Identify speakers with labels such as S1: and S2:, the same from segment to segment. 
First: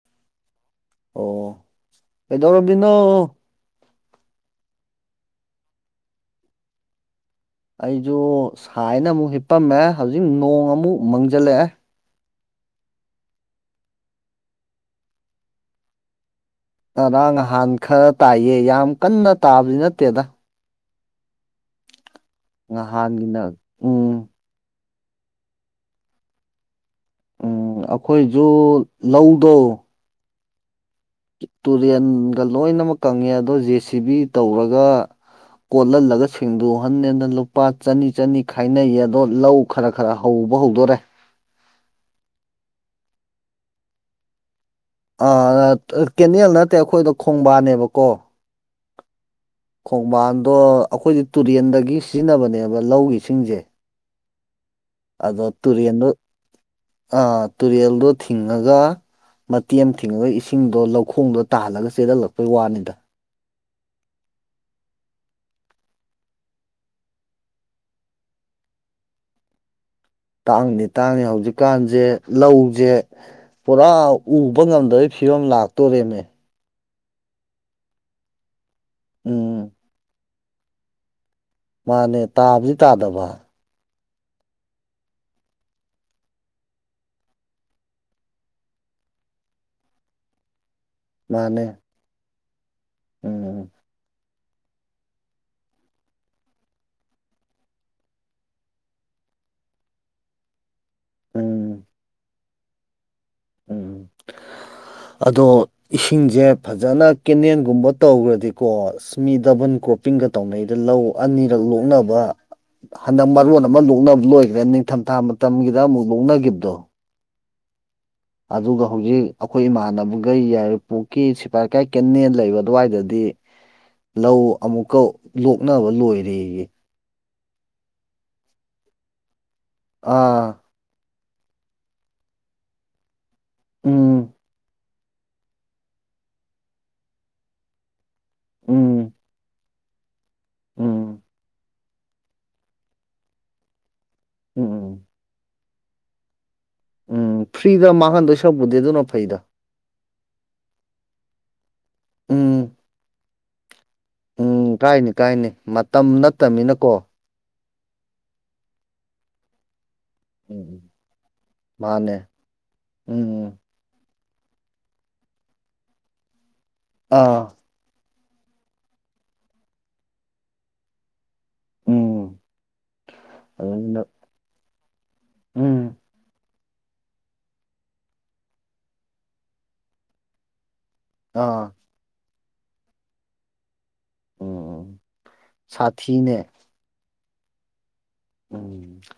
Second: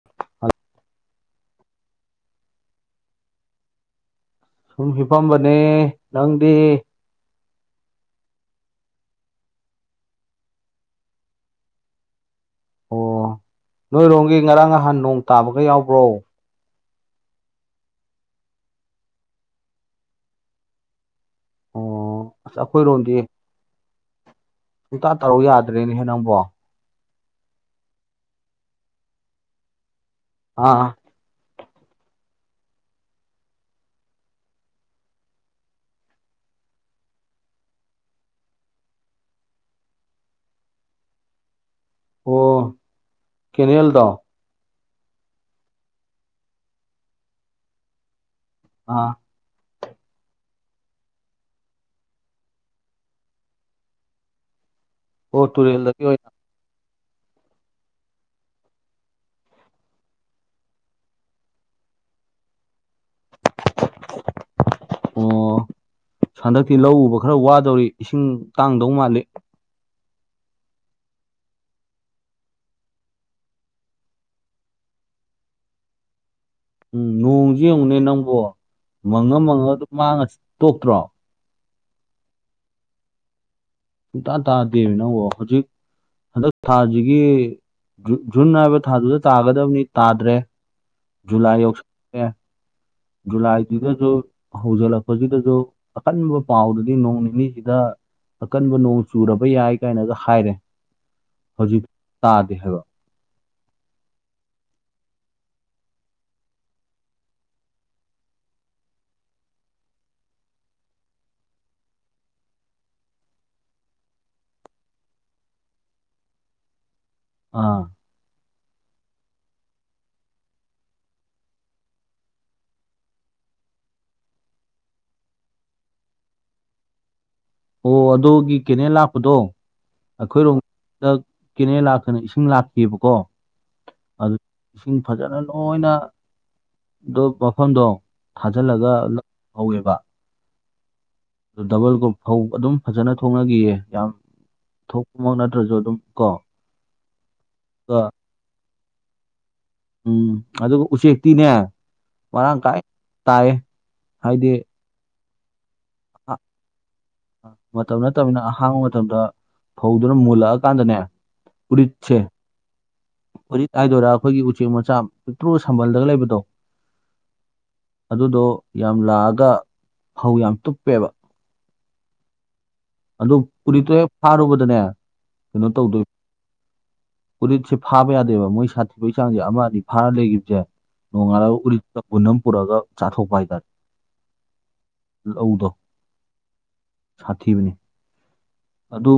S1: [unintelligible]
S2: ꯑꯣ ꯀꯩꯩꯗꯧꯔꯝꯃꯤꯅꯣ
S1: ꯁꯨꯝ ꯍꯤꯞꯄꯝꯕꯅꯦ ꯅꯪꯗꯤ
S2: ꯑꯩꯖꯨ ꯁꯥꯏꯌꯦꯅ ꯑꯃꯨꯛ ꯍꯤꯞꯄꯝꯃꯦ ꯍꯧꯖꯤꯛ ꯅꯣꯡ ꯑꯃꯨꯛ ꯃꯪꯖꯤꯜꯂꯛꯑꯦ
S1: ꯑꯣ ꯅꯣꯏꯔꯣꯝꯒꯤ ꯉꯔꯥꯡ ꯉꯍꯥꯟ ꯅꯣꯡ ꯇꯥꯕꯒ ꯌꯥꯎꯕ꯭ꯔꯣ
S2: ꯉꯔꯥꯡ ꯉꯍꯥꯟ ꯈꯔ ꯇꯥꯏꯌꯦ ꯌꯥꯝ ꯀꯟꯅ ꯇꯥꯕꯗꯤ ꯅꯠꯇꯦꯗ
S1: ꯑꯣ ꯑꯁ
S2: ꯉꯍꯥꯟꯒꯤꯅ ꯎꯝ
S1: ꯁꯨꯛꯇꯥ ꯇꯥꯔꯛꯎ ꯌꯥꯗ꯭ꯔꯦꯅꯦꯍꯦ ꯅꯪꯕꯣ
S2: ꯎꯝ ꯑꯈꯣꯏꯖꯨ ꯂꯧꯗꯣ
S1: ꯑꯥ
S2: ꯇꯨꯔꯦꯟꯒ ꯂꯣꯏꯅꯃꯛ ꯀꯪꯉꯦ ꯑꯗꯣ ꯖꯦ ꯁꯤ ꯕꯤ ꯇꯧꯔꯒ ꯀꯣꯠꯍꯜꯂꯒ ꯁꯦꯡꯗꯣꯛꯍꯟꯅꯦꯅ ꯂꯨꯄꯥ ꯆꯅꯤ ꯆꯅꯤ ꯈꯥꯏꯅꯩ ꯑꯗꯣ ꯂꯧ ꯈꯔ ꯈꯔ ꯍꯧꯕ ꯍꯧꯗꯣꯔꯦ
S1: ꯑꯣ ꯀꯦꯅꯦꯜꯗꯣ
S2: ꯑꯥ ꯑꯥ ꯀꯦꯅꯦꯜ ꯅꯠꯇꯦ ꯑꯩꯈꯣꯏꯗ ꯈꯣꯡꯕꯥꯟꯅꯦꯕꯀꯣ
S1: ꯑꯥ
S2: ꯈꯣꯡꯕꯥꯟꯗꯣ ꯑꯈꯣꯏꯗꯤ ꯇꯨꯔꯦꯟꯗꯒꯤ ꯁꯤꯖꯤꯟꯅꯕꯅꯦꯕ ꯂꯧꯒꯤ ꯏꯁꯤꯡꯖꯦ
S1: ꯑꯣ
S2: ꯑꯗꯣ
S1: ꯇꯨꯔꯦꯜꯗꯒꯤ
S2: ꯇꯨꯔꯦꯜꯗꯣ
S1: ꯑꯣꯏꯅ
S2: ꯑꯥ ꯇꯨꯔꯦꯜꯗꯣ ꯊꯤꯡꯉꯒ ꯃꯇꯦꯛ ꯑꯝ ꯊꯤꯡꯉꯒ ꯏꯁꯤꯡꯗꯣ ꯂꯧꯈꯣꯡꯗꯣ ꯇꯥꯍꯜꯂꯒ ꯆꯦꯜꯍꯜꯂꯛꯄꯩ ꯋꯥꯅꯤꯗ
S1: ꯑꯣ ꯍꯟꯗꯛꯇꯤ ꯂꯧ ꯎꯕ ꯈꯔ ꯋꯥꯗꯧꯔꯤ ꯏꯁꯤꯡ ꯇꯥꯡꯗꯧ ꯃꯥꯜꯂꯤ
S2: ꯇꯥꯡꯅꯤ ꯇꯥꯡꯅꯤ ꯍꯧꯖꯤꯛꯀꯥꯟꯖꯦ ꯂꯧꯖꯦ ꯄꯨꯔꯥ ꯎꯕ ꯉꯝꯗꯕꯒꯤ ꯐꯤꯕꯝ ꯂꯥꯛꯇꯣꯔꯦꯅꯦ
S1: ꯎꯝ ꯅꯣꯡꯖꯦ ꯌꯦꯡꯉꯨꯅꯦ ꯅꯪꯕꯣ ꯃꯪꯉ ꯃꯪꯉ
S2: ꯎꯝ
S1: ꯑꯗꯨꯝ ꯃꯥꯡꯉ ꯇꯣꯛꯇ꯭ꯔꯣ
S2: ꯃꯥꯅꯦ ꯇꯥꯕꯗꯤ ꯇꯥꯗꯕ
S1: ꯁꯨꯛꯇꯥ ꯇꯥꯗꯦꯃꯦ ꯅꯪꯕꯣ ꯍꯨꯖꯤꯛ ꯍꯟꯗꯛ ꯊꯥꯖꯤꯒꯤ ꯖꯨꯟ ꯖꯨꯟ ꯍꯥꯏꯕ ꯊꯥꯗꯨꯗ ꯇꯥꯒꯗꯕꯅꯤ ꯇꯥꯗ꯭ꯔꯦ ꯖꯨꯂꯥꯏ
S2: ꯃꯥꯅꯦ
S1: ꯌꯧꯁꯜ ꯂꯦ
S2: ꯎꯝ
S1: ꯖꯨꯂꯥꯏꯗꯨꯗꯖꯨ ꯍꯧꯖꯤꯜꯂꯛꯄꯖꯤꯗꯖꯨ ꯑꯀꯟꯕ ꯄꯥꯎꯗꯗꯤ ꯅꯣꯡ ꯅꯤꯅꯤꯁꯤꯗ ꯑꯀꯟꯕ ꯅꯣꯡ ꯆꯨꯔꯕ ꯌꯥꯏ ꯀꯥꯏꯅꯒ ꯍꯥꯏꯔꯦ ꯍꯧꯖꯤꯛ
S2: ꯎꯝ
S1: ꯇꯥꯗꯦ ꯍꯥꯏꯕ
S2: ꯎꯝ ꯑꯗꯣ ꯏꯁꯤꯡꯁꯦ ꯐꯖꯅ ꯀꯦꯅꯦꯜꯒꯨꯝꯕ ꯇꯧꯒꯔꯗꯤꯀꯣ ꯆꯤꯡꯃꯤ ꯗꯕꯟ ꯀ꯭ꯔꯣꯞꯄꯤꯡꯒ ꯇꯧꯅꯩꯗ ꯂꯧ ꯑꯅꯤꯔꯛ ꯂꯣꯛꯅꯕ ꯍꯟꯗꯛ ꯃꯔꯣꯟ ꯑꯃ ꯂꯣꯛꯅꯕ ꯂꯣꯏꯈ꯭ꯔꯦ ꯅꯤꯡꯊꯝꯊꯥ ꯃꯇꯝꯒꯤꯗ ꯑꯃꯨꯛ ꯂꯧꯅꯈꯤꯕꯗꯣ
S1: ꯑꯥ
S2: ꯑꯗꯨꯒ ꯍꯧꯖꯤꯛ ꯑꯩꯈꯣꯏ ꯏꯃꯥꯟꯅꯕꯒꯩ ꯌꯥꯏꯔꯤꯄꯣꯛꯀꯤ ꯁꯤꯐꯥꯏ ꯂꯩꯀꯥꯏ ꯀꯦꯟꯅꯦꯟ ꯂꯩꯕ ꯑꯗꯨꯋꯥꯏꯗꯗꯤ ꯂꯧ ꯑꯃꯨꯛꯀ ꯂꯣꯛꯅꯕ ꯂꯣꯏꯔꯦꯌꯦ
S1: ꯑꯣ ꯑꯗꯣꯒꯤ ꯀꯦꯅꯦꯟ ꯂꯥꯛꯄꯗꯣ
S2: ꯑꯥ
S1: ꯑꯩꯈꯣꯏꯔꯣꯝ ꯗ ꯀꯦꯅꯦꯟ ꯂꯥꯛꯇꯅ ꯏꯁꯤꯡ ꯂꯥꯛꯇꯦꯕꯀꯣ
S2: ꯎꯝ
S1: ꯑꯗꯨ ꯏꯁꯤꯡ ꯐꯖꯅ ꯂꯣꯏꯅ ꯑꯗꯨ ꯃꯐꯝꯗꯣ ꯊꯥꯖꯤꯜꯂꯒ
S2: ꯎꯝ
S1: ꯂꯧ ꯍꯧꯋꯦꯕ
S2: ꯎꯝ
S1: ꯑꯗꯨ ꯗꯕꯜ ꯒ꯭ꯔꯣꯞ ꯐꯧ ꯑꯗꯨꯝ ꯐꯖꯅ ꯊꯣꯛꯅꯈꯤꯌꯦ ꯌꯥꯝ
S2: ꯎꯝ ꯎꯝ
S1: ꯊꯣꯛꯄꯃꯛ ꯅꯠꯇ꯭ꯔꯁꯨ ꯑꯗꯨꯝ ꯀꯣ
S2: ꯎꯝ ꯐ꯭ꯔꯤꯗ
S1: ꯑꯗꯨꯒ
S2: ꯃꯥꯡꯍꯟꯗꯣꯏ ꯁꯛꯄꯨꯗꯤ ꯑꯗꯨꯅ ꯐꯩꯗ
S1: ꯎꯝ ꯑꯗꯨꯒ ꯎꯆꯦꯛꯇꯤꯅꯦ ꯃꯔꯥꯡ
S2: ꯎꯝ
S1: ꯀꯥꯏ ꯇꯥꯏ ꯍꯥꯏꯗꯤ
S2: ꯎꯝ ꯀꯥꯏꯅꯤ ꯀꯥꯏꯅꯤ ꯃꯇꯝ ꯅꯠꯇꯕꯅꯤꯅꯀꯣ
S1: ꯃꯇꯝ ꯅꯠꯇꯕꯅꯤꯅ ꯑꯍꯥꯡꯕ ꯃꯇꯝꯗ ꯐꯧꯗꯨꯅ
S2: ꯎꯝ
S1: ꯃꯨꯜꯂꯜꯑꯀꯥꯟꯗꯅꯦ
S2: ꯃꯥꯅꯦ
S1: ꯎꯔꯤꯠꯁꯦ
S2: ꯎꯝ
S1: ꯎꯔꯤꯠ ꯍꯥꯏꯗꯣꯏꯔꯥ ꯑꯩꯈꯣꯏꯒꯤ ꯎꯆꯦꯛ ꯃꯆꯥ ꯄꯤꯛꯇ꯭ꯔꯨ ꯁꯝꯕꯜꯗꯒ ꯂꯩꯕꯗꯣ
S2: ꯑꯥ
S1: ꯑꯗꯨꯗꯣ ꯌꯥꯝ ꯂꯥꯛꯑꯒ ꯐꯧ ꯌꯥꯝ ꯇꯨꯞꯄꯦꯕ
S2: ꯎꯝ
S1: ꯑꯗꯨ ꯎꯔꯤꯠꯇꯣ
S2: ꯑꯗꯨꯅ
S1: ꯍꯦꯛ ꯐꯥꯔꯨꯕꯗꯅꯦ ꯀꯩꯅꯣ
S2: ꯎꯝ
S1: ꯇꯧꯗꯣꯏ ꯎꯔꯤꯠꯁꯦ ꯐꯥꯕ ꯌꯥꯗꯦꯕ ꯃꯣꯏ ꯁꯥꯊꯤꯕꯩ ꯆꯥꯡꯁꯦ ꯑꯃ ꯑꯅꯤ ꯐꯥꯔ ꯂꯩꯈꯤꯕꯁꯦ ꯅꯣꯡꯉꯥꯜꯂꯒ
S2: ꯑꯥ
S1: ꯎꯔꯤꯠꯇ ꯄꯨꯟꯅꯝ ꯄꯨꯔꯛꯒ ꯆꯥꯊꯣꯛꯄ ꯍꯥꯏꯇꯥꯔꯦ
S2: ꯎꯝ
S1: ꯂꯧꯗꯣ
S2: ꯁꯥꯊꯤꯅꯦ
S1: ꯁꯥꯊꯤꯕꯅꯤ
S2: ꯎꯝ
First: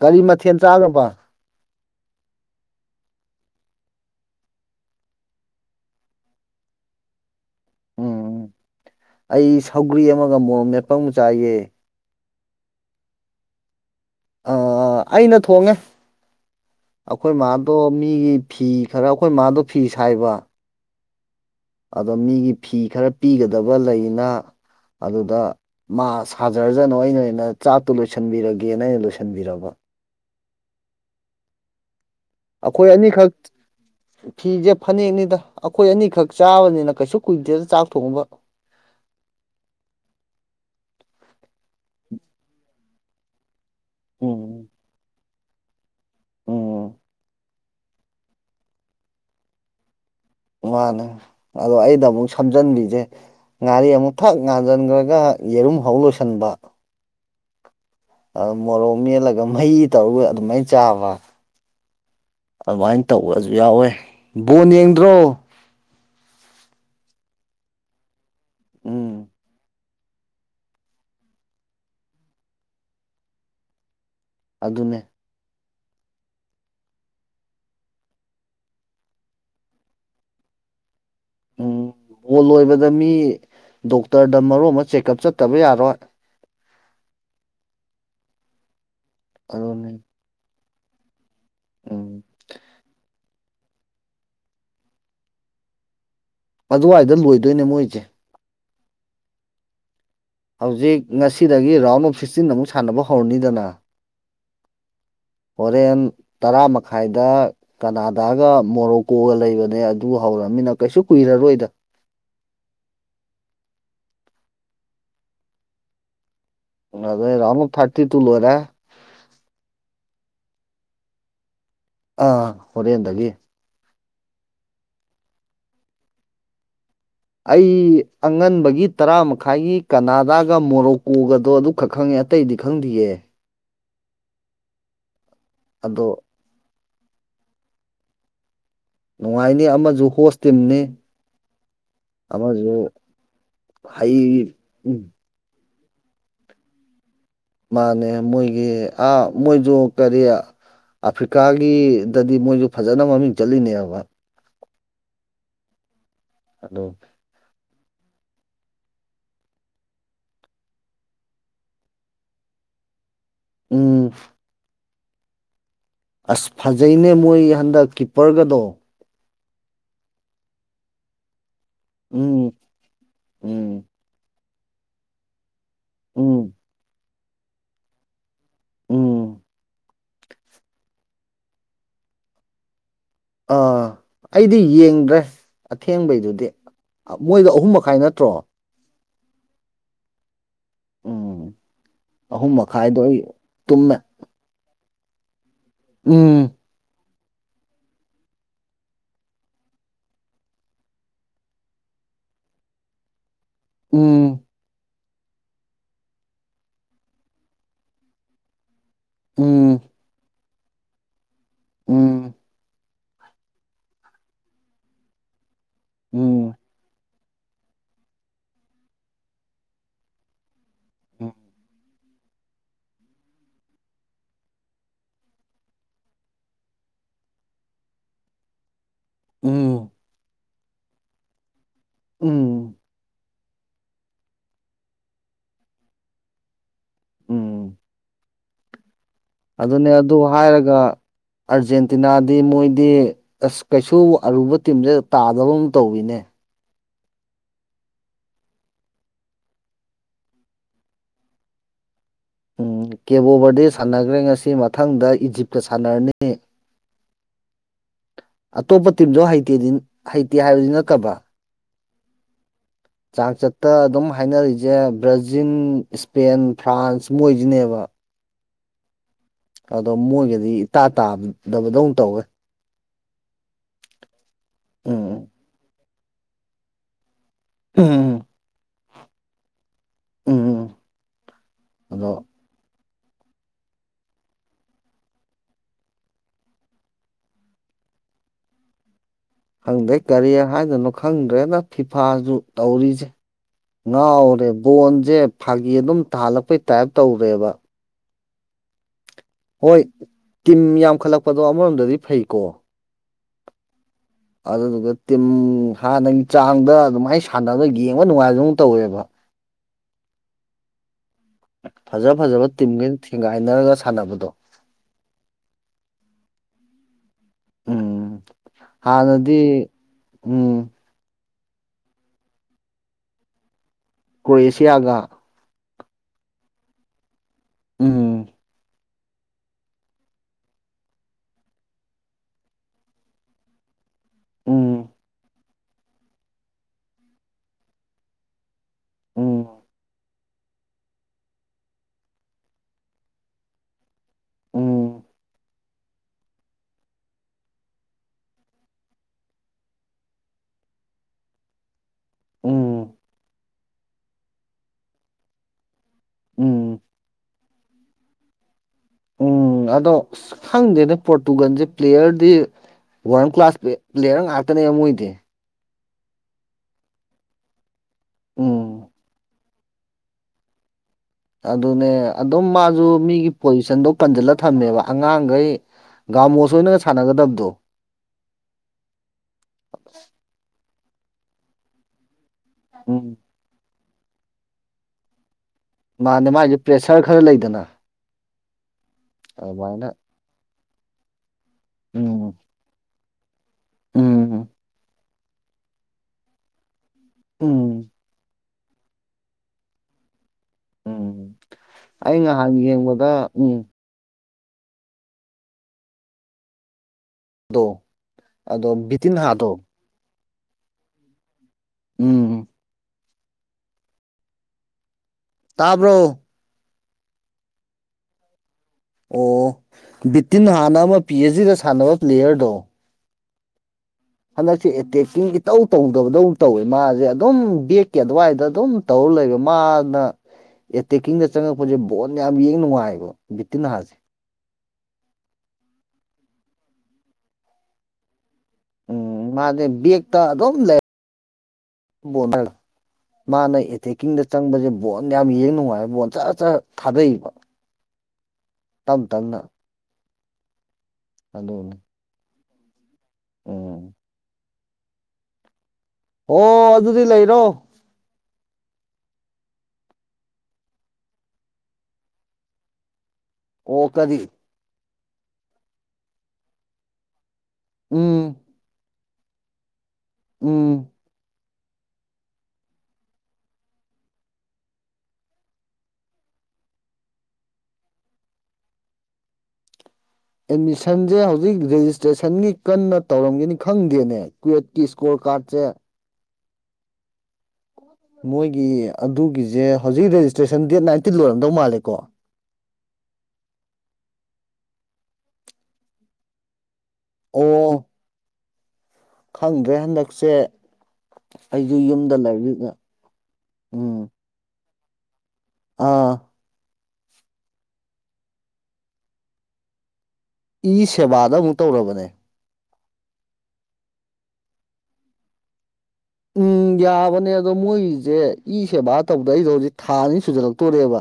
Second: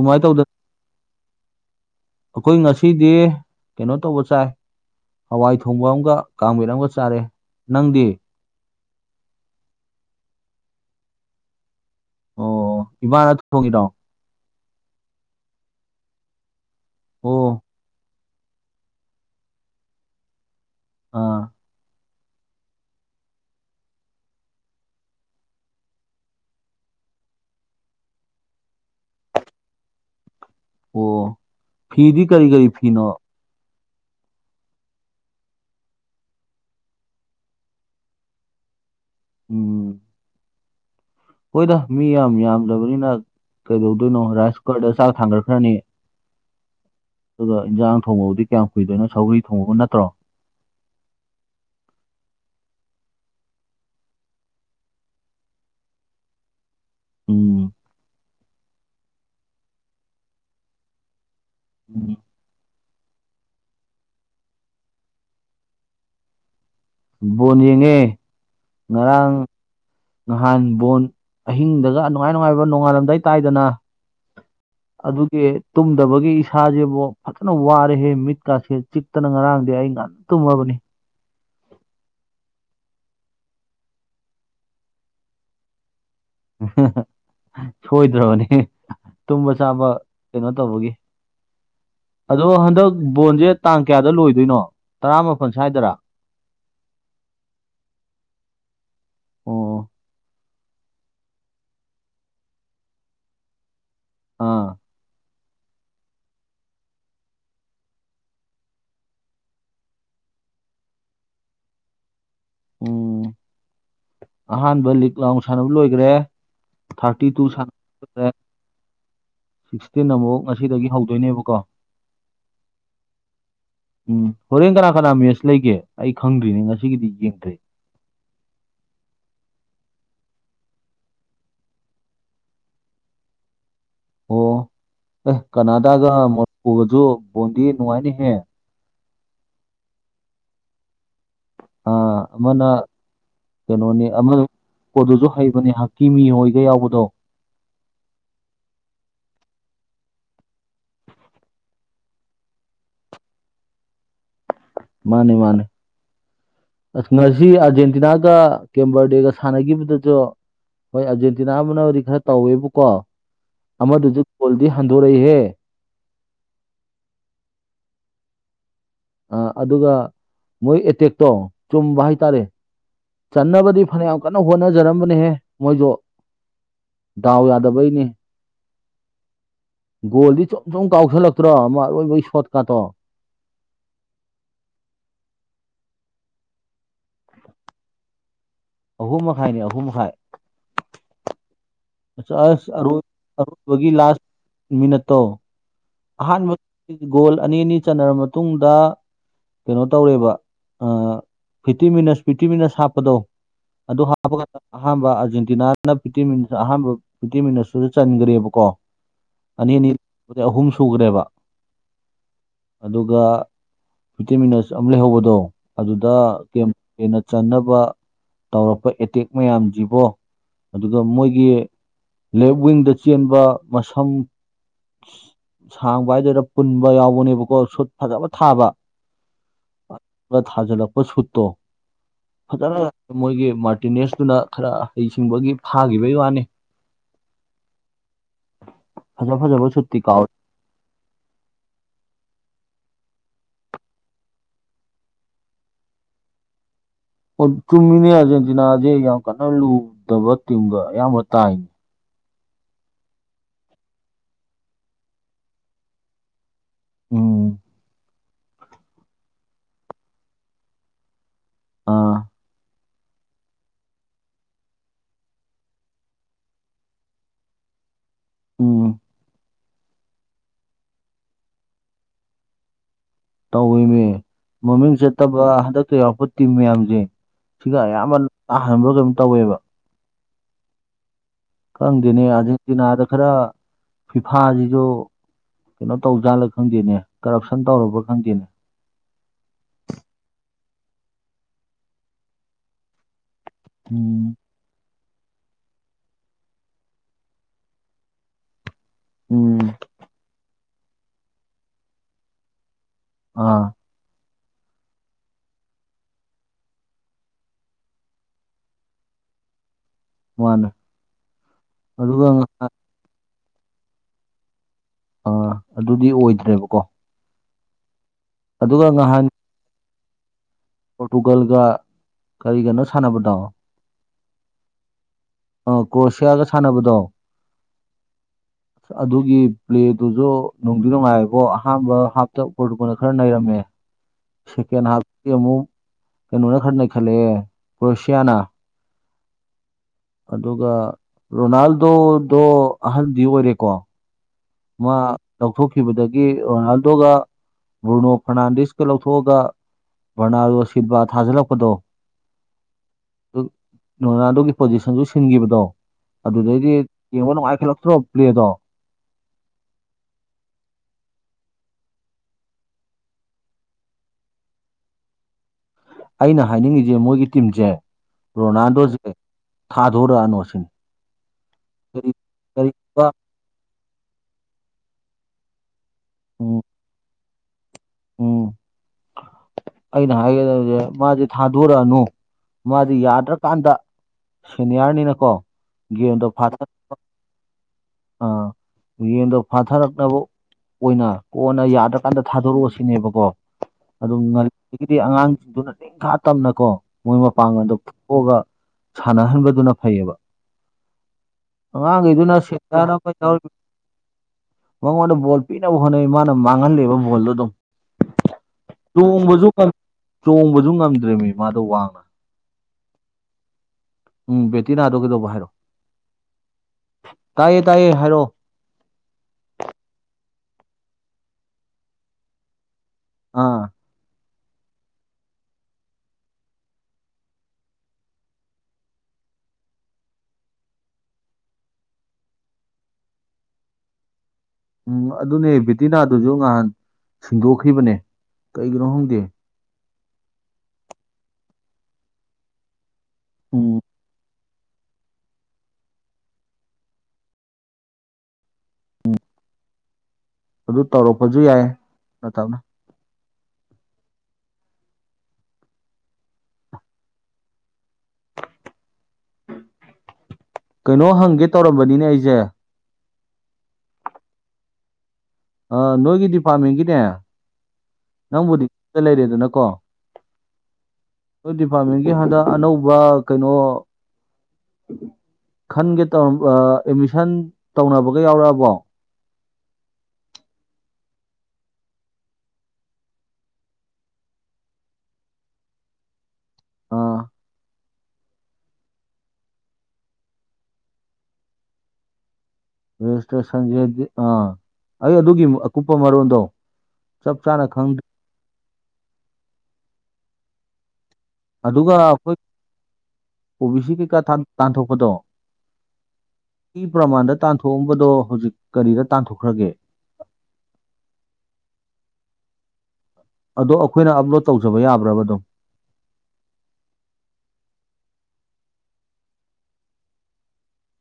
S2: ꯀꯔꯤ
S1: ꯇꯧꯗꯅ
S2: ꯃꯊꯦꯜ ꯆꯥꯈ꯭ꯔꯕ
S1: ꯑꯩꯈꯣꯏ ꯉꯁꯤꯗꯤ ꯀꯩꯅꯣ ꯇꯧꯕ ꯆꯥꯏ ꯍꯋꯥꯏ ꯊꯣꯡꯕ ꯑꯃꯒ ꯀꯥꯡꯃꯦꯠ ꯑꯃꯒ ꯆꯥꯔꯦ ꯅꯪꯗꯤ
S2: ꯎꯝ ꯑꯩ ꯁꯧꯒ꯭ꯔꯤ ꯑꯃꯒ ꯃꯣꯔꯣꯝ ꯃꯦꯞꯄ ꯑꯃꯒꯥ ꯆꯥꯏꯌꯦ
S1: ꯑꯣ ꯏꯃꯅꯥ ꯊꯣꯡꯉꯤꯔꯣ
S2: ꯑ ꯑꯩꯅ ꯊꯣꯡꯉꯦ ꯑꯩꯈꯣꯏ
S1: ꯑꯣ
S2: ꯃꯥꯥꯗꯣ ꯃꯤꯒꯤ ꯐꯤ ꯈꯔ ꯑꯩꯈꯣꯏ ꯃꯥꯗꯣ ꯐꯤ ꯁꯥꯏꯕ
S1: ꯑꯥ
S2: ꯑꯗꯣ ꯃꯤꯒꯤ ꯐꯤ ꯈꯔ ꯄꯤꯒꯗꯕ ꯂꯩꯅ ꯑꯗꯨꯗ ꯃꯥ ꯁꯥꯖꯔꯖꯥꯅꯨ ꯑꯩꯅ ꯑꯣꯏꯅꯥ ꯆꯥꯛꯇꯨ ꯂꯣꯏꯁꯤꯟꯕꯤꯔꯒꯦꯅ ꯑꯩꯅ ꯂꯣꯏꯁꯤꯟꯕꯤꯔꯕ
S1: ꯑꯣ ꯐꯤꯗꯤ ꯀꯔꯤꯒ
S2: ꯑꯩꯈꯣꯏ ꯑꯅꯤꯈꯛ ꯐꯤꯁꯦ ꯐꯅꯦꯛꯅꯤꯗ ꯑꯩꯈꯣꯏ ꯑꯅꯤꯈꯛ ꯆꯥꯕꯅꯤꯅ ꯀꯩꯁꯨ ꯀꯨꯏꯗꯦꯗ ꯆꯥꯛ ꯊꯣꯡꯕ
S1: ꯎꯝ ꯍꯣꯏꯗ ꯃꯤ ꯌꯥꯝ ꯌꯥꯝꯗ꯭ꯔꯕꯅꯤꯅ ꯀꯩꯗꯧꯗꯣꯏꯅꯣ ꯔꯥꯏꯁ
S2: ꯎꯝ
S1: ꯀꯨꯀꯔꯗ ꯆꯥꯛ ꯊꯥꯡꯒꯠꯈ꯭ꯔꯅꯤ
S2: ꯎꯝ
S1: ꯑꯗꯣ ꯏꯟꯖꯥꯡ ꯊꯣꯡꯕꯕꯨꯗꯤ ꯀꯌꯥꯝ ꯀꯨꯏꯗꯣꯏꯅꯣ ꯁꯧꯒꯔꯤ ꯊꯣꯡꯕꯕꯨ ꯅꯠꯇ꯭ꯔꯣ
S2: ꯃꯥꯅꯦ ꯑꯗꯣ ꯑꯩꯗ ꯑꯃꯨꯛ ꯁꯝꯖꯟꯒꯤꯁꯦ ꯉꯥꯔꯤ ꯑꯃꯨꯛ ꯊꯛ ꯉꯥꯟꯁꯤꯟꯈ꯭ꯔꯒ ꯌꯦꯔꯨꯝ ꯍꯧ ꯂꯣꯏꯁꯤꯟꯕ
S1: ꯑꯣꯝ
S2: ꯑ ꯃꯣꯔꯣꯛ ꯃꯦꯠꯂꯒ ꯃꯍꯤ ꯇꯧꯔꯒ ꯑꯗꯨꯃꯥꯏꯅ ꯆꯥꯕ꯫
S1: ꯎꯝ꯫
S2: ꯑꯗꯨꯃꯥꯏꯅ ꯇꯧꯕꯁꯨ ꯌꯥꯎꯋꯦ ꯕꯣꯟ ꯌꯦꯡꯗ꯭ꯔꯣ꯫
S1: ꯕꯣꯟ ꯌꯦꯡꯉꯦ
S2: ꯎꯝ
S1: ꯉꯔꯥꯡ꯫ ꯅꯍꯥꯟ ꯕꯣꯟ ꯑꯍꯤꯡꯗꯒ ꯅꯨꯡꯉꯥꯏ ꯅꯨꯡꯉꯥꯏꯕ ꯅꯣꯡꯉꯥꯜꯂꯝꯗꯥꯏ ꯇꯥꯏꯗꯅ꯫
S2: ꯑꯗꯨꯅꯦ꯫
S1: ꯑꯗꯨꯒꯤ ꯇꯨꯝꯗꯕꯒꯤ ꯏꯁꯥꯁꯦꯕꯨ ꯐꯖꯅ ꯋꯥꯔꯦꯍꯦ ꯃꯤꯠ ꯀꯥꯥꯁꯦ ꯆꯤꯛꯇꯅ ꯉꯔꯥꯡꯗꯤꯦ ꯑꯩ ꯇꯨꯝꯃꯕꯅꯤ꯫
S2: ꯎꯝ ꯕꯣꯜ ꯂꯣꯏꯕꯗ ꯃꯤ ꯗꯣꯛꯇꯔꯗ ꯃꯔꯨꯞ ꯑꯃ ꯆꯦꯛꯑꯞ ꯆꯠꯇꯕ ꯌꯥꯔꯣꯏ꯫
S1: ꯁꯣꯏꯗ꯭ꯔꯕꯅꯤ ꯇꯨꯝꯕ ꯆꯥꯕ
S2: ꯑꯗꯨꯅꯤ
S1: ꯀꯩꯅꯣ ꯇꯧꯕꯒꯤ꯫
S2: ꯎꯝ
S1: ꯑꯗꯣ ꯍꯟꯗꯛ ꯕꯣꯟꯁꯦ ꯇꯥꯡ ꯀꯌꯥꯗ ꯂꯣꯏꯗꯣꯏꯅꯣ ꯇꯔꯥꯃꯄꯜ ꯁ꯭ꯋꯥꯏꯗꯔ꯫
S2: ꯑꯗꯨꯋꯥꯏꯗ ꯂꯣꯏꯗꯣꯏꯅꯦ ꯃꯣꯏꯁꯦ꯫
S1: ꯑꯣ
S2: ꯍꯧꯖꯤꯛ ꯉꯁꯤꯗꯒꯤ ꯔꯥꯎꯟ ꯑꯣꯐ ꯁꯤꯛꯁꯇꯤꯟ ꯑꯃꯨꯛ ꯁꯥꯟꯅꯕ ꯍꯧꯔꯅꯤꯗꯅ꯫
S1: ꯑꯥ꯫
S2: ꯍꯣꯔꯦꯟ ꯇꯔꯥ ꯃꯈꯥꯏꯗ꯫ ꯀꯅꯥꯗꯥꯒ ꯃꯣꯔꯣꯀꯣꯒ ꯂꯩꯕꯅꯦ ꯑꯗꯨ ꯍꯧꯔꯃꯤꯅ ꯀꯩꯁꯨ ꯀꯨꯏꯔꯔꯣꯏꯗ꯫
S1: ꯎꯝ꯫ ꯑꯍꯥꯟꯕ ꯂꯤꯛ ꯂꯥꯎꯟ ꯁꯥꯟꯅꯕ ꯂꯣꯏꯈ꯭ꯔꯦ ꯊꯥꯔꯇꯤ
S2: ꯑꯗꯩ
S1: ꯇꯨ
S2: ꯔꯥꯎꯟ ꯑꯣꯐ ꯊꯥꯔꯇꯤ
S1: ꯁꯥꯟꯅꯕ
S2: ꯇꯨ
S1: ꯔꯦ
S2: ꯂꯣꯏꯔꯦ
S1: ꯁꯤꯛꯁꯇꯤꯟ ꯑꯃꯨꯛ ꯉꯁꯤꯗꯒꯤ ꯍꯧꯗꯣꯏꯅꯦꯕꯀꯣ꯫
S2: ꯑꯥ ꯍꯣꯔꯦꯟꯗꯒꯤ꯫
S1: ꯎꯝ ꯍꯣꯔꯦꯟ ꯀꯅꯥ ꯀꯅꯥ ꯃꯦꯠꯁ ꯂꯩꯒꯦ ꯑꯩ ꯈꯪꯗ꯭ꯔꯤꯅꯦ ꯉꯁꯤꯒꯤꯗꯤ ꯌꯦꯡꯉ
S2: ꯑꯩ ꯑꯉꯟꯕꯒꯤ ꯇꯔꯥ ꯃꯈꯥꯏꯒꯤ ꯀꯅꯥꯗꯥꯒ ꯃꯣꯔꯣꯛꯀꯣꯒꯗꯣ ꯑꯗꯨꯈꯛ ꯈꯪꯉꯦ ꯑꯇꯩꯗꯤ ꯈꯪꯗꯤꯌꯦ꯫
S1: ꯑꯣ ꯑꯦ
S2: ꯑꯗꯣ
S1: ꯀꯅꯥꯗꯥꯒ ꯃꯣꯔꯣꯀꯣꯒꯁꯨ ꯕꯣꯟꯗꯤ ꯅꯨꯡꯉꯥꯏꯅꯤꯍꯦ꯫
S2: ꯅꯨꯡꯉꯥꯏꯅꯤ ꯑꯃꯁꯨ ꯍꯣꯁ ꯇꯤꯝꯅꯤ꯫
S1: ꯑ ꯑꯃꯅ
S2: ꯑꯃꯁꯨ
S1: ꯀꯩꯅꯣꯅꯤ ꯑꯃꯅ
S2: ꯍꯩ ꯎꯝ
S1: ꯄꯣꯀꯣꯗꯨꯁꯨ ꯍꯩꯕꯅꯤ ꯍꯥꯏ ꯀꯤ ꯃꯤ ꯍꯣꯏꯒ ꯌꯥꯎꯕꯗꯣ꯫
S2: ꯃꯥꯅꯦ ꯃꯣꯏꯒꯤ ꯑꯥ ꯃꯣꯏꯖꯨ ꯀꯔꯤ ꯑꯐ꯭ꯔꯤꯀꯥꯒꯤꯗꯗꯤ ꯃꯣꯏꯁꯨ ꯐꯖꯅ ꯃꯃꯤꯡ ꯆꯠꯂꯤꯅꯦꯕ꯫
S1: ꯃꯥꯅꯦ ꯃꯥꯅꯦ
S2: ꯑꯗꯣ
S1: ꯉꯁꯤ ꯑꯔꯖꯦꯟꯇꯤꯅꯥ ꯒ ꯀꯦꯝꯕꯔꯗꯦꯒ ꯁꯥꯟꯅꯈꯤꯕꯗꯨꯁꯨ ꯍꯣꯏ ꯑꯥꯔꯖꯦꯟꯇꯤꯅꯥ ꯑꯃꯅꯗꯤ ꯈꯔ ꯇꯧꯋꯦꯕꯨꯀꯣ
S2: ꯎꯝ
S1: ꯑꯃꯗꯨꯁꯨ ꯒꯣꯜꯗꯤ ꯍꯟꯗꯣꯔꯛꯏꯍꯦ꯫
S2: ꯑꯁ ꯐꯖꯩꯅꯦ ꯃꯣꯏ ꯍꯟꯗꯛ ꯀꯤꯞꯄꯔꯒꯗꯣ꯫
S1: ꯑ ꯑꯗꯨꯒ ꯃꯣꯏ ꯑꯦꯇꯦꯛꯇꯣ ꯆꯨꯝꯕ ꯍꯥꯏꯇꯥꯔꯦ꯫
S2: ꯎꯝ
S1: ꯆꯟꯅꯕꯗꯤ
S2: ꯎꯝ
S1: ꯐꯅꯌꯥꯝ ꯀꯟꯅ ꯍꯣꯠꯅꯖꯔꯝꯕꯅꯦꯍꯦ ꯃꯣꯏꯁꯨ
S2: ꯎꯝ
S1: ꯗꯥꯎ ꯌꯥꯗꯕꯩꯅꯦ꯫
S2: ꯎꯝ꯫
S1: ꯒꯣꯜꯗꯤ ꯆꯨꯝ ꯆꯨꯝ ꯀꯥꯎꯁꯜꯂꯛꯇ꯭ꯔꯣ ꯑꯃ ꯑꯔꯣꯏꯕꯒꯤ ꯁꯣꯠꯀꯥꯗꯣ꯫
S2: ꯑꯥ ꯑꯩꯗꯤ ꯌꯦꯡꯗ꯭ꯔꯦ ꯑꯊꯦꯡꯕꯩꯗꯨꯗꯤ꯫ ꯃꯣꯏꯗꯣ ꯑꯍꯨꯝ ꯃꯈꯥꯏ ꯅꯠꯇ꯭ꯔꯣ꯫
S1: ꯑꯍꯨꯝ ꯃꯈꯥꯏꯅꯦ ꯑꯍꯨꯝ ꯃꯈꯥꯏ꯫
S2: ꯎꯝ
S1: ꯑꯁ
S2: ꯑꯍꯨꯝ ꯃꯈꯥꯏꯗꯣ
S1: ꯑꯔꯣꯕ
S2: ꯑꯩ
S1: ꯑꯔꯣꯏꯕꯒꯤ
S2: ꯇꯨꯝꯃꯦ
S1: ꯂꯥꯁ ꯃꯤꯅꯠꯇꯣ꯫
S2: ꯎꯝ
S1: ꯑꯍꯥꯟꯕ ꯒꯣꯜ ꯑꯅꯤ ꯑꯅꯤ ꯆꯟꯅꯔꯕ ꯃꯇꯨꯡꯗ꯫ ꯀꯩꯅꯣ ꯇꯧꯔꯦꯕ ꯑ ꯐꯤꯐꯇꯤ ꯃꯤꯅꯠꯁ ꯐꯤꯞꯇꯤ ꯃꯤꯅꯠꯁ ꯍꯥꯞꯄꯗꯣ꯫ ꯑꯗꯨ
S2: ꯎꯝ
S1: ꯍꯥꯞꯄꯒꯟꯗ꯫ ꯑꯍꯥꯟꯕ ꯑꯥꯔꯖꯦꯟꯇꯤꯅꯥꯅ ꯐꯤꯞꯇꯤ ꯑꯍꯥꯟꯕ ꯐꯤꯞꯇꯤ ꯃꯤꯅꯠ ꯇꯨꯗ ꯆꯟꯈ꯭ꯔꯦꯕꯀꯣ꯫ ꯑꯅꯤ
S2: ꯎꯝ
S1: ꯑꯅꯤ [unintelligible] ꯑꯍꯨꯝ ꯁꯨꯒꯔꯦꯕ
S2: ꯎꯝ
S1: ꯑꯗꯨꯒ ꯐꯤꯞꯇꯤꯟ ꯃꯤꯅꯠꯁ ꯑꯃ ꯂꯩꯍꯧꯕꯗꯣ ꯑꯗꯨꯗ
S2: ꯎꯝ
S1: ꯀꯦꯝ__ ꯍꯦꯟꯅ ꯆꯟꯅꯕ ꯇꯧꯔꯛꯄ ꯑꯦꯇꯦꯛ ꯃꯌꯥꯝꯖꯤꯕꯣ ꯑꯗꯨꯒ ꯃꯣꯏꯒꯤ ꯂꯦꯞ ꯋꯤꯡꯗ ꯆꯦꯟꯕ ꯃꯁꯝ ꯁꯥꯡꯕ ꯍꯥꯏꯗꯣꯏꯔ ꯄꯨꯟꯕ ꯌꯥꯎꯕꯅꯦꯕꯀꯣ ꯁꯨꯠ ꯐꯖꯕ ꯊꯥꯕ
S2: ꯎꯝ
S1: [unintelligible] ꯊꯥꯖꯜꯂꯛꯄ ꯁꯨꯠꯇꯣ
S2: ꯎꯝ
S1: ꯐꯖꯅ ꯃꯣꯏꯒꯤ ꯃꯥꯔꯇꯤꯅꯦꯁꯇꯨꯅ ꯈꯔ ꯍꯩꯁꯤꯡꯕꯒꯤ ꯐꯥꯒꯤꯕꯩ ꯋꯥꯅꯤ
S2: ꯎꯝ
S1: ꯐꯖ ꯐꯖꯕ
S2: ꯑꯗꯨꯅꯦ
S1: ꯁꯨꯠꯇꯤ
S2: ꯑꯗꯨ
S1: ꯀꯥꯎ
S2: ꯍꯥꯏꯔꯒ ꯑꯥꯔꯖꯦꯟꯇꯤꯅꯥꯗꯤ ꯃꯣꯏꯗꯤ ꯑꯁ ꯀꯩꯁꯨ ꯑꯔꯨꯕ ꯇꯤꯝꯁꯦ ꯇꯥꯗꯕ ꯒꯨꯝ ꯇꯧꯋꯤꯅꯦ
S1: ꯑꯣ ꯆꯨꯝꯃꯤꯅꯦ ꯑꯥꯔꯖꯦꯟꯇꯤꯅꯥꯖꯦ ꯌꯥꯝ ꯀꯟꯅ ꯂꯨꯗꯕ ꯇꯤꯝꯒ ꯑꯌꯥꯝꯕ ꯇꯥꯏꯅꯦ
S2: ꯎꯝ ꯀꯦꯕꯣꯕꯔꯗꯦ ꯁꯥꯟꯅꯒ꯭ꯔꯦ ꯉꯁꯤ ꯃꯊꯪꯗ ꯏꯖꯤꯞꯀ ꯁꯥꯟꯅꯔꯅꯤ
S1: ꯎꯝ
S2: ꯑꯇꯣꯞꯄ ꯇꯤꯝꯁꯨ ꯍꯩꯇꯦꯗꯤꯟ ꯍꯩꯇꯦ ꯍꯥꯏꯕꯗꯤ ꯅꯠꯇꯕ
S1: ꯑꯥ
S2: ꯆꯥꯡꯆꯠꯇ ꯑꯗꯨꯝ ꯍꯥꯏꯅꯔꯤꯖꯦ ꯕ꯭ꯔꯥꯖꯤꯟ ꯏꯁꯄꯦꯟ ꯐ꯭ꯔꯥꯟꯁ ꯃꯣꯏꯁꯤꯅꯦꯕ
S1: ꯎꯝ
S2: ꯑꯗꯨꯗ ꯃꯣꯏꯒꯗꯤ ꯏꯇꯥ ꯇꯥꯕ ꯗꯕꯗꯧꯅ ꯇꯧꯋꯦ
S1: ꯇꯧꯋꯦꯃꯤ ꯃꯃꯤꯡ
S2: ꯎꯝ
S1: ꯆꯠꯇꯕ ꯍꯟꯗꯛꯇ ꯌꯥꯎꯔꯛꯄ ꯇꯤꯝ ꯃꯌꯥꯝꯁꯦ ꯁꯤꯒ
S2: ꯎꯝ
S1: ꯑꯌꯥꯝꯕꯅ ꯇꯥꯍꯟꯕ ꯀꯩꯅꯣꯝ ꯇꯧꯋꯦꯕ
S2: ꯎꯝ ꯎꯝ ꯑꯗꯣ
S1: ꯈꯪꯗꯦꯅꯦ ꯑꯥꯔꯖꯦꯟꯇꯤꯅꯥꯗ ꯈꯔ ꯐꯤꯐꯥꯁꯤꯁꯨ ꯀꯩꯅꯣ ꯇꯧꯖꯥꯜꯂ ꯈꯪꯗꯦꯅꯦ ꯀꯔꯞꯁꯟ ꯇꯧꯔꯕ ꯈꯪꯗꯦꯅꯦ
S2: ꯈꯪꯗꯦ ꯀꯔꯤ ꯍꯥꯏꯗꯣꯏꯅꯣ ꯈꯪꯗ꯭ꯔꯦꯗ ꯐꯤꯐꯥꯁꯨ ꯇꯧꯔꯤꯁꯦ
S1: ꯎꯝ
S2: ꯉꯥꯎꯔꯦ ꯕꯣꯟꯁꯦ ꯐꯥꯒꯤ ꯑꯗꯨꯝ ꯊꯥꯍꯜꯂꯛꯄꯩ ꯇꯥꯏꯞ ꯇꯧꯔꯦꯕ
S1: ꯎꯝ
S2: ꯍꯣꯏ ꯇꯤꯝ ꯌꯥꯝꯈꯠꯂꯛꯄꯗꯣ ꯑꯃꯔꯣꯝꯗꯗꯤ ꯐꯩꯀꯣ
S1: ꯑꯥ
S2: [unintelligible] ꯑꯗꯨꯗꯨꯒ ꯇꯤꯝ ꯍꯥꯟꯅꯒꯤ ꯆꯥꯡꯗ ꯑꯗꯨꯃꯥꯏꯅ ꯁꯥꯟꯕ ꯌꯦꯡꯕ ꯅꯨꯡꯉꯥꯏꯕꯗꯧꯅ ꯇꯧꯋꯦꯕ
S1: ꯃꯥꯅꯦ
S2: ꯐꯖ
S1: ꯑꯗꯨꯒ
S2: ꯐꯖꯕ
S1: ꯉꯍꯥꯟ
S2: ꯇꯤꯝꯒꯩꯅ ꯊꯦꯡꯒꯥꯏꯅꯔꯒ ꯁꯥꯟꯅꯕꯗꯣ
S1: ꯑꯥ ꯑꯗꯨꯗꯤ ꯑꯣꯏꯗ꯭ꯔꯦꯕꯀꯣ
S2: ꯎꯝ
S1: ꯑꯗꯨꯒ ꯉꯍꯥꯟ
S2: ꯍꯥꯟꯅꯗꯤ ꯎꯝ
S1: ꯄꯣꯔꯇꯨꯒꯜꯒ ꯀꯔꯤꯒꯅꯣ ꯁꯥꯟꯅꯕꯗꯣ
S2: ꯀꯣꯔꯦꯁꯤꯌꯥꯒ
S1: ꯑ ꯀ꯭ꯔꯣꯁꯤꯌꯥꯒ ꯁꯥꯟꯅꯕꯗꯣ
S2: ꯎꯝ
S1: ꯑꯗꯨꯒꯤ ꯄ꯭ꯂꯦꯗꯨꯁꯨ ꯅꯨꯡꯗꯤ ꯅꯨꯡꯉꯥꯏꯌꯦꯕꯣ ꯑꯍꯥꯟꯕ ꯍꯥꯞꯇ ꯄꯣꯔꯇꯨꯒꯜꯅ ꯈꯔ ꯅꯩꯔꯝꯃꯦ ꯁꯦꯀꯦꯟ
S2: ꯎꯝ
S1: ꯍꯥꯞꯇꯗꯤ ꯑꯃꯨꯛ ꯀꯩꯅꯣꯅ ꯈꯔ ꯅꯩꯈꯠꯂꯛꯑꯦ ꯀꯣꯔꯦꯁꯤꯌꯥꯅ
S2: ꯎꯝ
S1: ꯑꯗꯨꯒ ꯔꯣꯅꯥꯜꯗꯣꯗꯣ ꯑꯍꯟꯗꯤ ꯑꯣꯏꯔꯦꯀꯣ ꯃꯥ
S2: ꯎꯝ
S1: ꯂꯧꯊꯣꯛꯈꯤꯕꯗꯒꯤ ꯔꯣꯅꯥꯜꯗꯣꯒ ꯕ꯭ꯨꯔꯅꯣ ꯐꯔꯅꯥꯟꯗꯦꯁꯀ ꯂꯧꯊꯣꯛꯑꯒ ꯚꯔꯅꯥꯗꯣ ꯁꯤꯕꯕꯥ ꯊꯥꯖꯜꯂꯛꯄꯗꯣ
S2: ꯎꯝ
S1: ꯅꯣꯉꯥꯟꯗꯣꯒꯤ ꯄꯣꯖꯤꯁꯟꯁꯨ ꯁꯤꯟꯒꯤꯕꯗꯣ ꯑꯗꯨꯗꯩꯗꯤ
S2: ꯎꯝ
S1: ꯌꯦꯡꯕ ꯅꯨꯡꯉꯥꯏꯈꯠꯂꯛꯇ꯭ꯔꯣ ꯄ꯭ꯂꯦꯗꯣ
S2: ꯎꯝ ꯑꯗꯣ ꯑꯁ ꯈꯪꯗꯦꯗꯥ ꯄꯣꯔꯇꯨꯒꯟꯁꯦ ꯄ꯭ꯂꯦꯌꯔꯗꯤ ꯋꯥꯔꯟ ꯀ꯭ꯂꯥꯁ ꯄꯂꯦ ꯄ꯭ꯂꯦꯌꯔ ꯉꯥꯛꯇꯅꯦ ꯃꯣꯏꯗꯤ
S1: ꯑꯩꯅ ꯍꯥꯏꯅꯤꯡꯉꯤꯁꯦ ꯃꯣꯏꯒꯤ ꯇꯤꯝꯁꯦ
S2: ꯎꯝ
S1: ꯔꯣꯅꯥꯟꯗꯣꯁꯦ ꯀꯩ ꯊꯥꯗꯣꯔꯛꯑꯅꯨ ꯁꯤꯅꯤ
S2: ꯑꯗꯨꯅꯦ
S1: ꯀꯔꯤ
S2: ꯑꯗꯨꯝ ꯃꯥꯁꯨ
S1: ꯀꯔꯤꯒꯨꯝꯕ
S2: ꯃꯤꯒꯤ ꯄꯣꯖꯤꯁꯟꯗꯣ ꯀꯟꯖꯤꯜꯂ ꯊꯝꯃꯦꯕ ꯑꯉꯥꯡꯒꯩ ꯒꯃꯣꯁ
S1: ꯎꯝ
S2: ꯍꯣꯏꯅꯒ ꯁꯥꯟꯅꯒꯗꯕꯗꯣ
S1: ꯎꯝ ꯑꯩꯅ ꯍꯥꯏꯒꯗꯕꯁꯦ ꯃꯥꯁꯦ ꯊꯥꯗꯣꯔꯛꯑꯅꯨ ꯃꯥꯗꯤ
S2: ꯎꯝ
S1: ꯌꯥꯗ꯭ꯔꯀꯥꯟꯗ ꯁꯦꯅꯤꯌꯥꯔꯅꯤꯅꯀꯣ ꯒꯦꯝꯗꯣ
S2: ꯃꯥꯅꯦ ꯃꯥꯥꯏꯁꯦ
S1: ꯐꯥꯊ
S2: ꯄ꯭ꯔꯦꯁꯔ ꯈꯔ ꯂꯩꯗꯅ
S1: ꯑꯥ ꯌꯦꯟꯗꯣ
S2: ꯑꯗꯨꯃꯥꯏꯅ
S1: ꯐꯥꯊꯔꯛꯅꯕ ꯑꯣꯏꯅ ꯀꯣꯟꯅ ꯌꯥꯗ꯭ꯔꯀꯥꯟꯗ
S2: ꯎꯝ
S1: ꯊꯥꯗꯣꯔꯣꯛꯑꯣ ꯁꯤꯅꯦꯕꯀꯣ ꯑꯗꯨꯝ
S2: ꯎꯝ
S1: ꯉꯜꯂꯤꯗꯒꯤꯗꯤ ꯑꯉꯥꯡꯁꯤꯡꯗꯨꯅ ꯅꯤꯡꯈꯥ ꯇꯝꯅꯀꯣ ꯃꯣꯏ ꯃꯄꯥꯡꯒꯟꯗꯣ ꯐꯨ
S2: ꯎꯝ
S1: ꯊꯣꯛꯑꯒ ꯁꯥꯟꯅꯍꯟꯕꯗꯨꯅ ꯐꯩꯌꯦꯕ
S2: ꯎꯝ ꯑꯩ
S1: ꯑꯉꯥꯡꯈꯩꯗꯨꯅ ꯁꯦ
S2: ꯅꯍꯥꯟ ꯌꯦꯡꯕꯗ ꯎꯝ
S1: [unintelligible] ꯃꯉꯣꯟꯗ ꯕꯣꯜ ꯄꯤꯅꯕ ꯍꯣꯠꯅꯩ ꯃꯥꯅ ꯃꯥꯡꯍꯜꯂꯦꯕ ꯕꯣꯜꯗꯣ ꯗꯣ
S2: ꯑꯗꯣ ꯕꯤꯇꯤꯟ
S1: ꯇꯣꯡꯕꯁꯨ
S2: ꯍꯥꯗꯣ
S1: ꯀꯔ ꯆꯣꯡꯕꯁꯨ ꯉꯝꯗ꯭ꯔꯦꯃꯤ ꯃꯥꯗꯣ ꯋꯥꯡꯅ
S2: ꯎꯝ
S1: ꯎꯝ ꯕꯦꯇꯤꯅꯗꯣ ꯀꯩꯗꯧꯕ ꯍꯥꯏꯔꯣ
S2: ꯇꯥꯕ꯭ꯔꯣ
S1: ꯇꯥꯏꯌꯦ ꯇꯥꯏꯌꯦ ꯍꯥꯏꯔꯣ
S2: ꯑꯣ ꯕꯤꯇꯤꯟ ꯍꯥꯟꯅ ꯑꯃ ꯄꯤ ꯑꯩꯆ ꯗꯤꯒꯥ ꯁꯥꯟꯅꯕ ꯄ꯭ꯂꯦꯌꯔꯗꯣ
S1: ꯑꯥ
S2: ꯍꯟꯗꯛꯁꯦ ꯑꯦꯇꯦꯛꯀꯤꯡ ꯏꯇꯧ ꯇꯧꯗꯕꯗꯧ ꯇꯧꯏꯦ ꯃꯥꯁꯦ ꯑꯗꯨꯝ ꯕꯦꯛꯀꯤ ꯑꯗꯨꯋꯥꯏꯗ ꯑꯗꯨꯝ ꯇꯧꯔ ꯂꯩꯕ ꯃꯥꯅ ꯑꯦꯇꯦꯛꯀꯤꯡꯗ ꯆꯪꯉꯛꯄꯁꯦ ꯕꯣꯟ ꯌꯥꯝ ꯌꯦꯡ ꯅꯨꯉꯥꯏꯕ ꯕꯤꯇꯤꯟ ꯅꯍꯥꯁꯦ
S1: ꯎꯝ ꯑꯗꯨꯅꯦ ꯕꯦꯇꯤꯅꯥꯗꯨꯁꯨ ꯉꯍꯥꯟ ꯁꯤꯡꯗꯣꯛ꯭ꯈꯤꯕꯅꯦ
S2: ꯎꯝ ꯃꯥꯗꯤ ꯕꯦꯒꯛꯇ ꯑꯗꯨꯝ ꯂꯩ [unintelligible] ꯃꯥꯅ
S1: ꯎꯝ
S2: ꯑꯦꯇꯦꯛꯀꯤꯡꯗ ꯆꯪꯕꯁꯦ ꯕꯣꯟ ꯌꯥꯝ ꯌꯦꯡ ꯅꯨꯡꯉꯥꯏꯕ ꯕꯣꯜ ꯆꯔ ꯆꯔ ꯊꯥꯗꯩꯏꯕ ꯇꯞ ꯇꯞꯅ
S1: ꯑꯗꯨ ꯇꯧꯔꯛꯄꯁꯨ ꯌꯥꯏ ꯅꯠꯇꯞꯅ
S2: ꯑꯣ ꯑꯣ ꯑꯗꯨꯗꯤ ꯂꯩꯔꯣ
S1: ꯀꯩꯅꯣ ꯍꯪꯒꯦ ꯇꯧꯔꯝꯕꯅꯤꯅꯦ ꯑꯩꯁꯦ
S2: ꯑꯣ ꯀꯔꯤ
S1: ꯑꯥ ꯅꯣꯏꯒꯤ ꯗꯤꯄꯥꯔꯠꯃꯦꯟꯒꯤꯅꯦ
S2: ꯎꯝ
S1: ꯅꯪꯕꯨꯗꯤ [unintelligible] ꯂꯩꯔꯦꯗꯅꯀꯣ
S2: ꯎꯝ
S1: ꯑꯩꯈꯣꯏ ꯗꯤꯄꯥꯔꯠꯃꯦꯟꯒꯤ ꯍꯟꯗꯛ ꯑꯅꯧꯕ ꯀꯩꯅꯣ ꯈꯟꯒꯦ ꯇꯧ ꯑꯦꯠꯃꯤꯁꯟ ꯇꯧꯅꯕꯒ ꯌꯥꯎꯔꯛꯑꯕꯣ
S2: ꯑꯦꯠꯃꯤꯁꯟꯁꯦ ꯍꯧꯖꯤꯛ ꯔꯦꯖꯤꯁꯇ꯭ꯔꯦꯁꯟꯒꯤ ꯀꯟꯅ ꯇꯧꯔꯝꯒꯤꯅꯤ ꯈꯪꯗꯦꯅꯦ ꯀꯨꯋꯦꯠꯀꯤ ꯏꯁꯀꯣꯔ ꯀꯥꯔꯗꯁꯦ
S1: ꯑꯥ
S2: ꯃꯣꯏꯒꯤ ꯑꯗꯨꯒꯤꯁꯦ ꯍꯧꯖꯤꯛ ꯔꯦꯖꯤꯁꯇ꯭ꯔꯦꯁꯟ ꯗꯦꯠ ꯅꯥꯏꯟꯇꯤꯟ ꯂꯣꯏꯔꯝꯗꯧ ꯃꯥꯜꯂꯦꯀꯣ
S1: ꯔꯦꯁꯇ꯭ꯔꯦꯁꯟꯖꯦ ꯑꯥ ꯑꯩ ꯑꯗꯨꯒꯤ ꯑꯀꯨꯞꯄ ꯃꯔꯣꯟꯗꯣ ꯆꯄ ꯆꯥꯅꯥ
S2: ꯑꯣ
S1: ꯈꯪ
S2: ꯈꯪꯗ꯭ꯔꯦ ꯍꯟꯗꯛꯁꯦ ꯑꯩꯁꯨ
S1: ꯑꯗꯨꯒ
S2: ꯌꯨꯝꯗ
S1: ꯑꯩꯈꯣꯏ
S2: ꯂꯩꯕꯅꯤꯅ
S1: ꯑꯣꯕꯤ ꯁꯤ
S2: ꯎꯝ
S1: ꯀꯩꯀꯥ ꯇꯥꯟꯊꯣꯛꯄꯗꯣ
S2: ꯑꯥ
S1: ꯏ ꯄ꯭ꯔꯝꯃꯥꯟꯗ ꯇꯥꯟꯊꯣꯛꯑꯝꯕꯗꯣ ꯍꯧꯖꯤꯛ ꯀꯔꯤꯗ ꯇꯥꯟꯊꯣꯛꯈ꯭ꯔꯒꯦ
S2: ꯏ ꯁꯦꯕꯥꯗ ꯑꯃꯨꯛ ꯇꯧꯔꯕꯅꯦ
S1: ꯑꯗꯣ ꯑꯩꯈꯣꯏꯅ ꯑꯞꯂꯣꯗ ꯇꯧꯖꯕ ꯌꯥꯕ꯭ꯔꯕ ꯑꯗꯨꯝ
S2: ꯎꯝ ꯌꯥꯕꯅꯦ ꯑꯗꯣ ꯃꯣꯏꯒꯤꯁꯦ ꯏ ꯁꯦꯕꯥ ꯇꯧꯕꯗꯣ ꯑꯩꯗꯣ ꯍꯧꯖꯤꯛ ꯊꯥꯅꯤ ꯁꯨꯖꯜꯂꯛꯇꯣꯔꯦꯕ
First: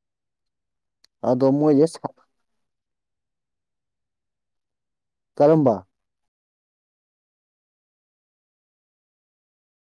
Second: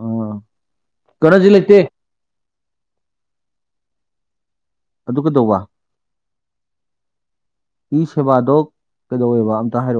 S1: ꯑꯥ ꯀꯩꯅꯣꯖꯤ
S2: ꯑꯗꯣ
S1: ꯂꯩꯇꯦ
S2: ꯃꯣꯏꯁꯦ
S1: ꯑꯗꯨ ꯀꯩꯗꯧꯕ
S2: ꯀꯔꯝꯕ
S1: ꯏ ꯁꯦꯕꯥꯗꯣ ꯀꯩꯗꯧꯋꯦꯕ ꯑꯝꯇ ꯍꯥꯏꯔꯛꯑꯣ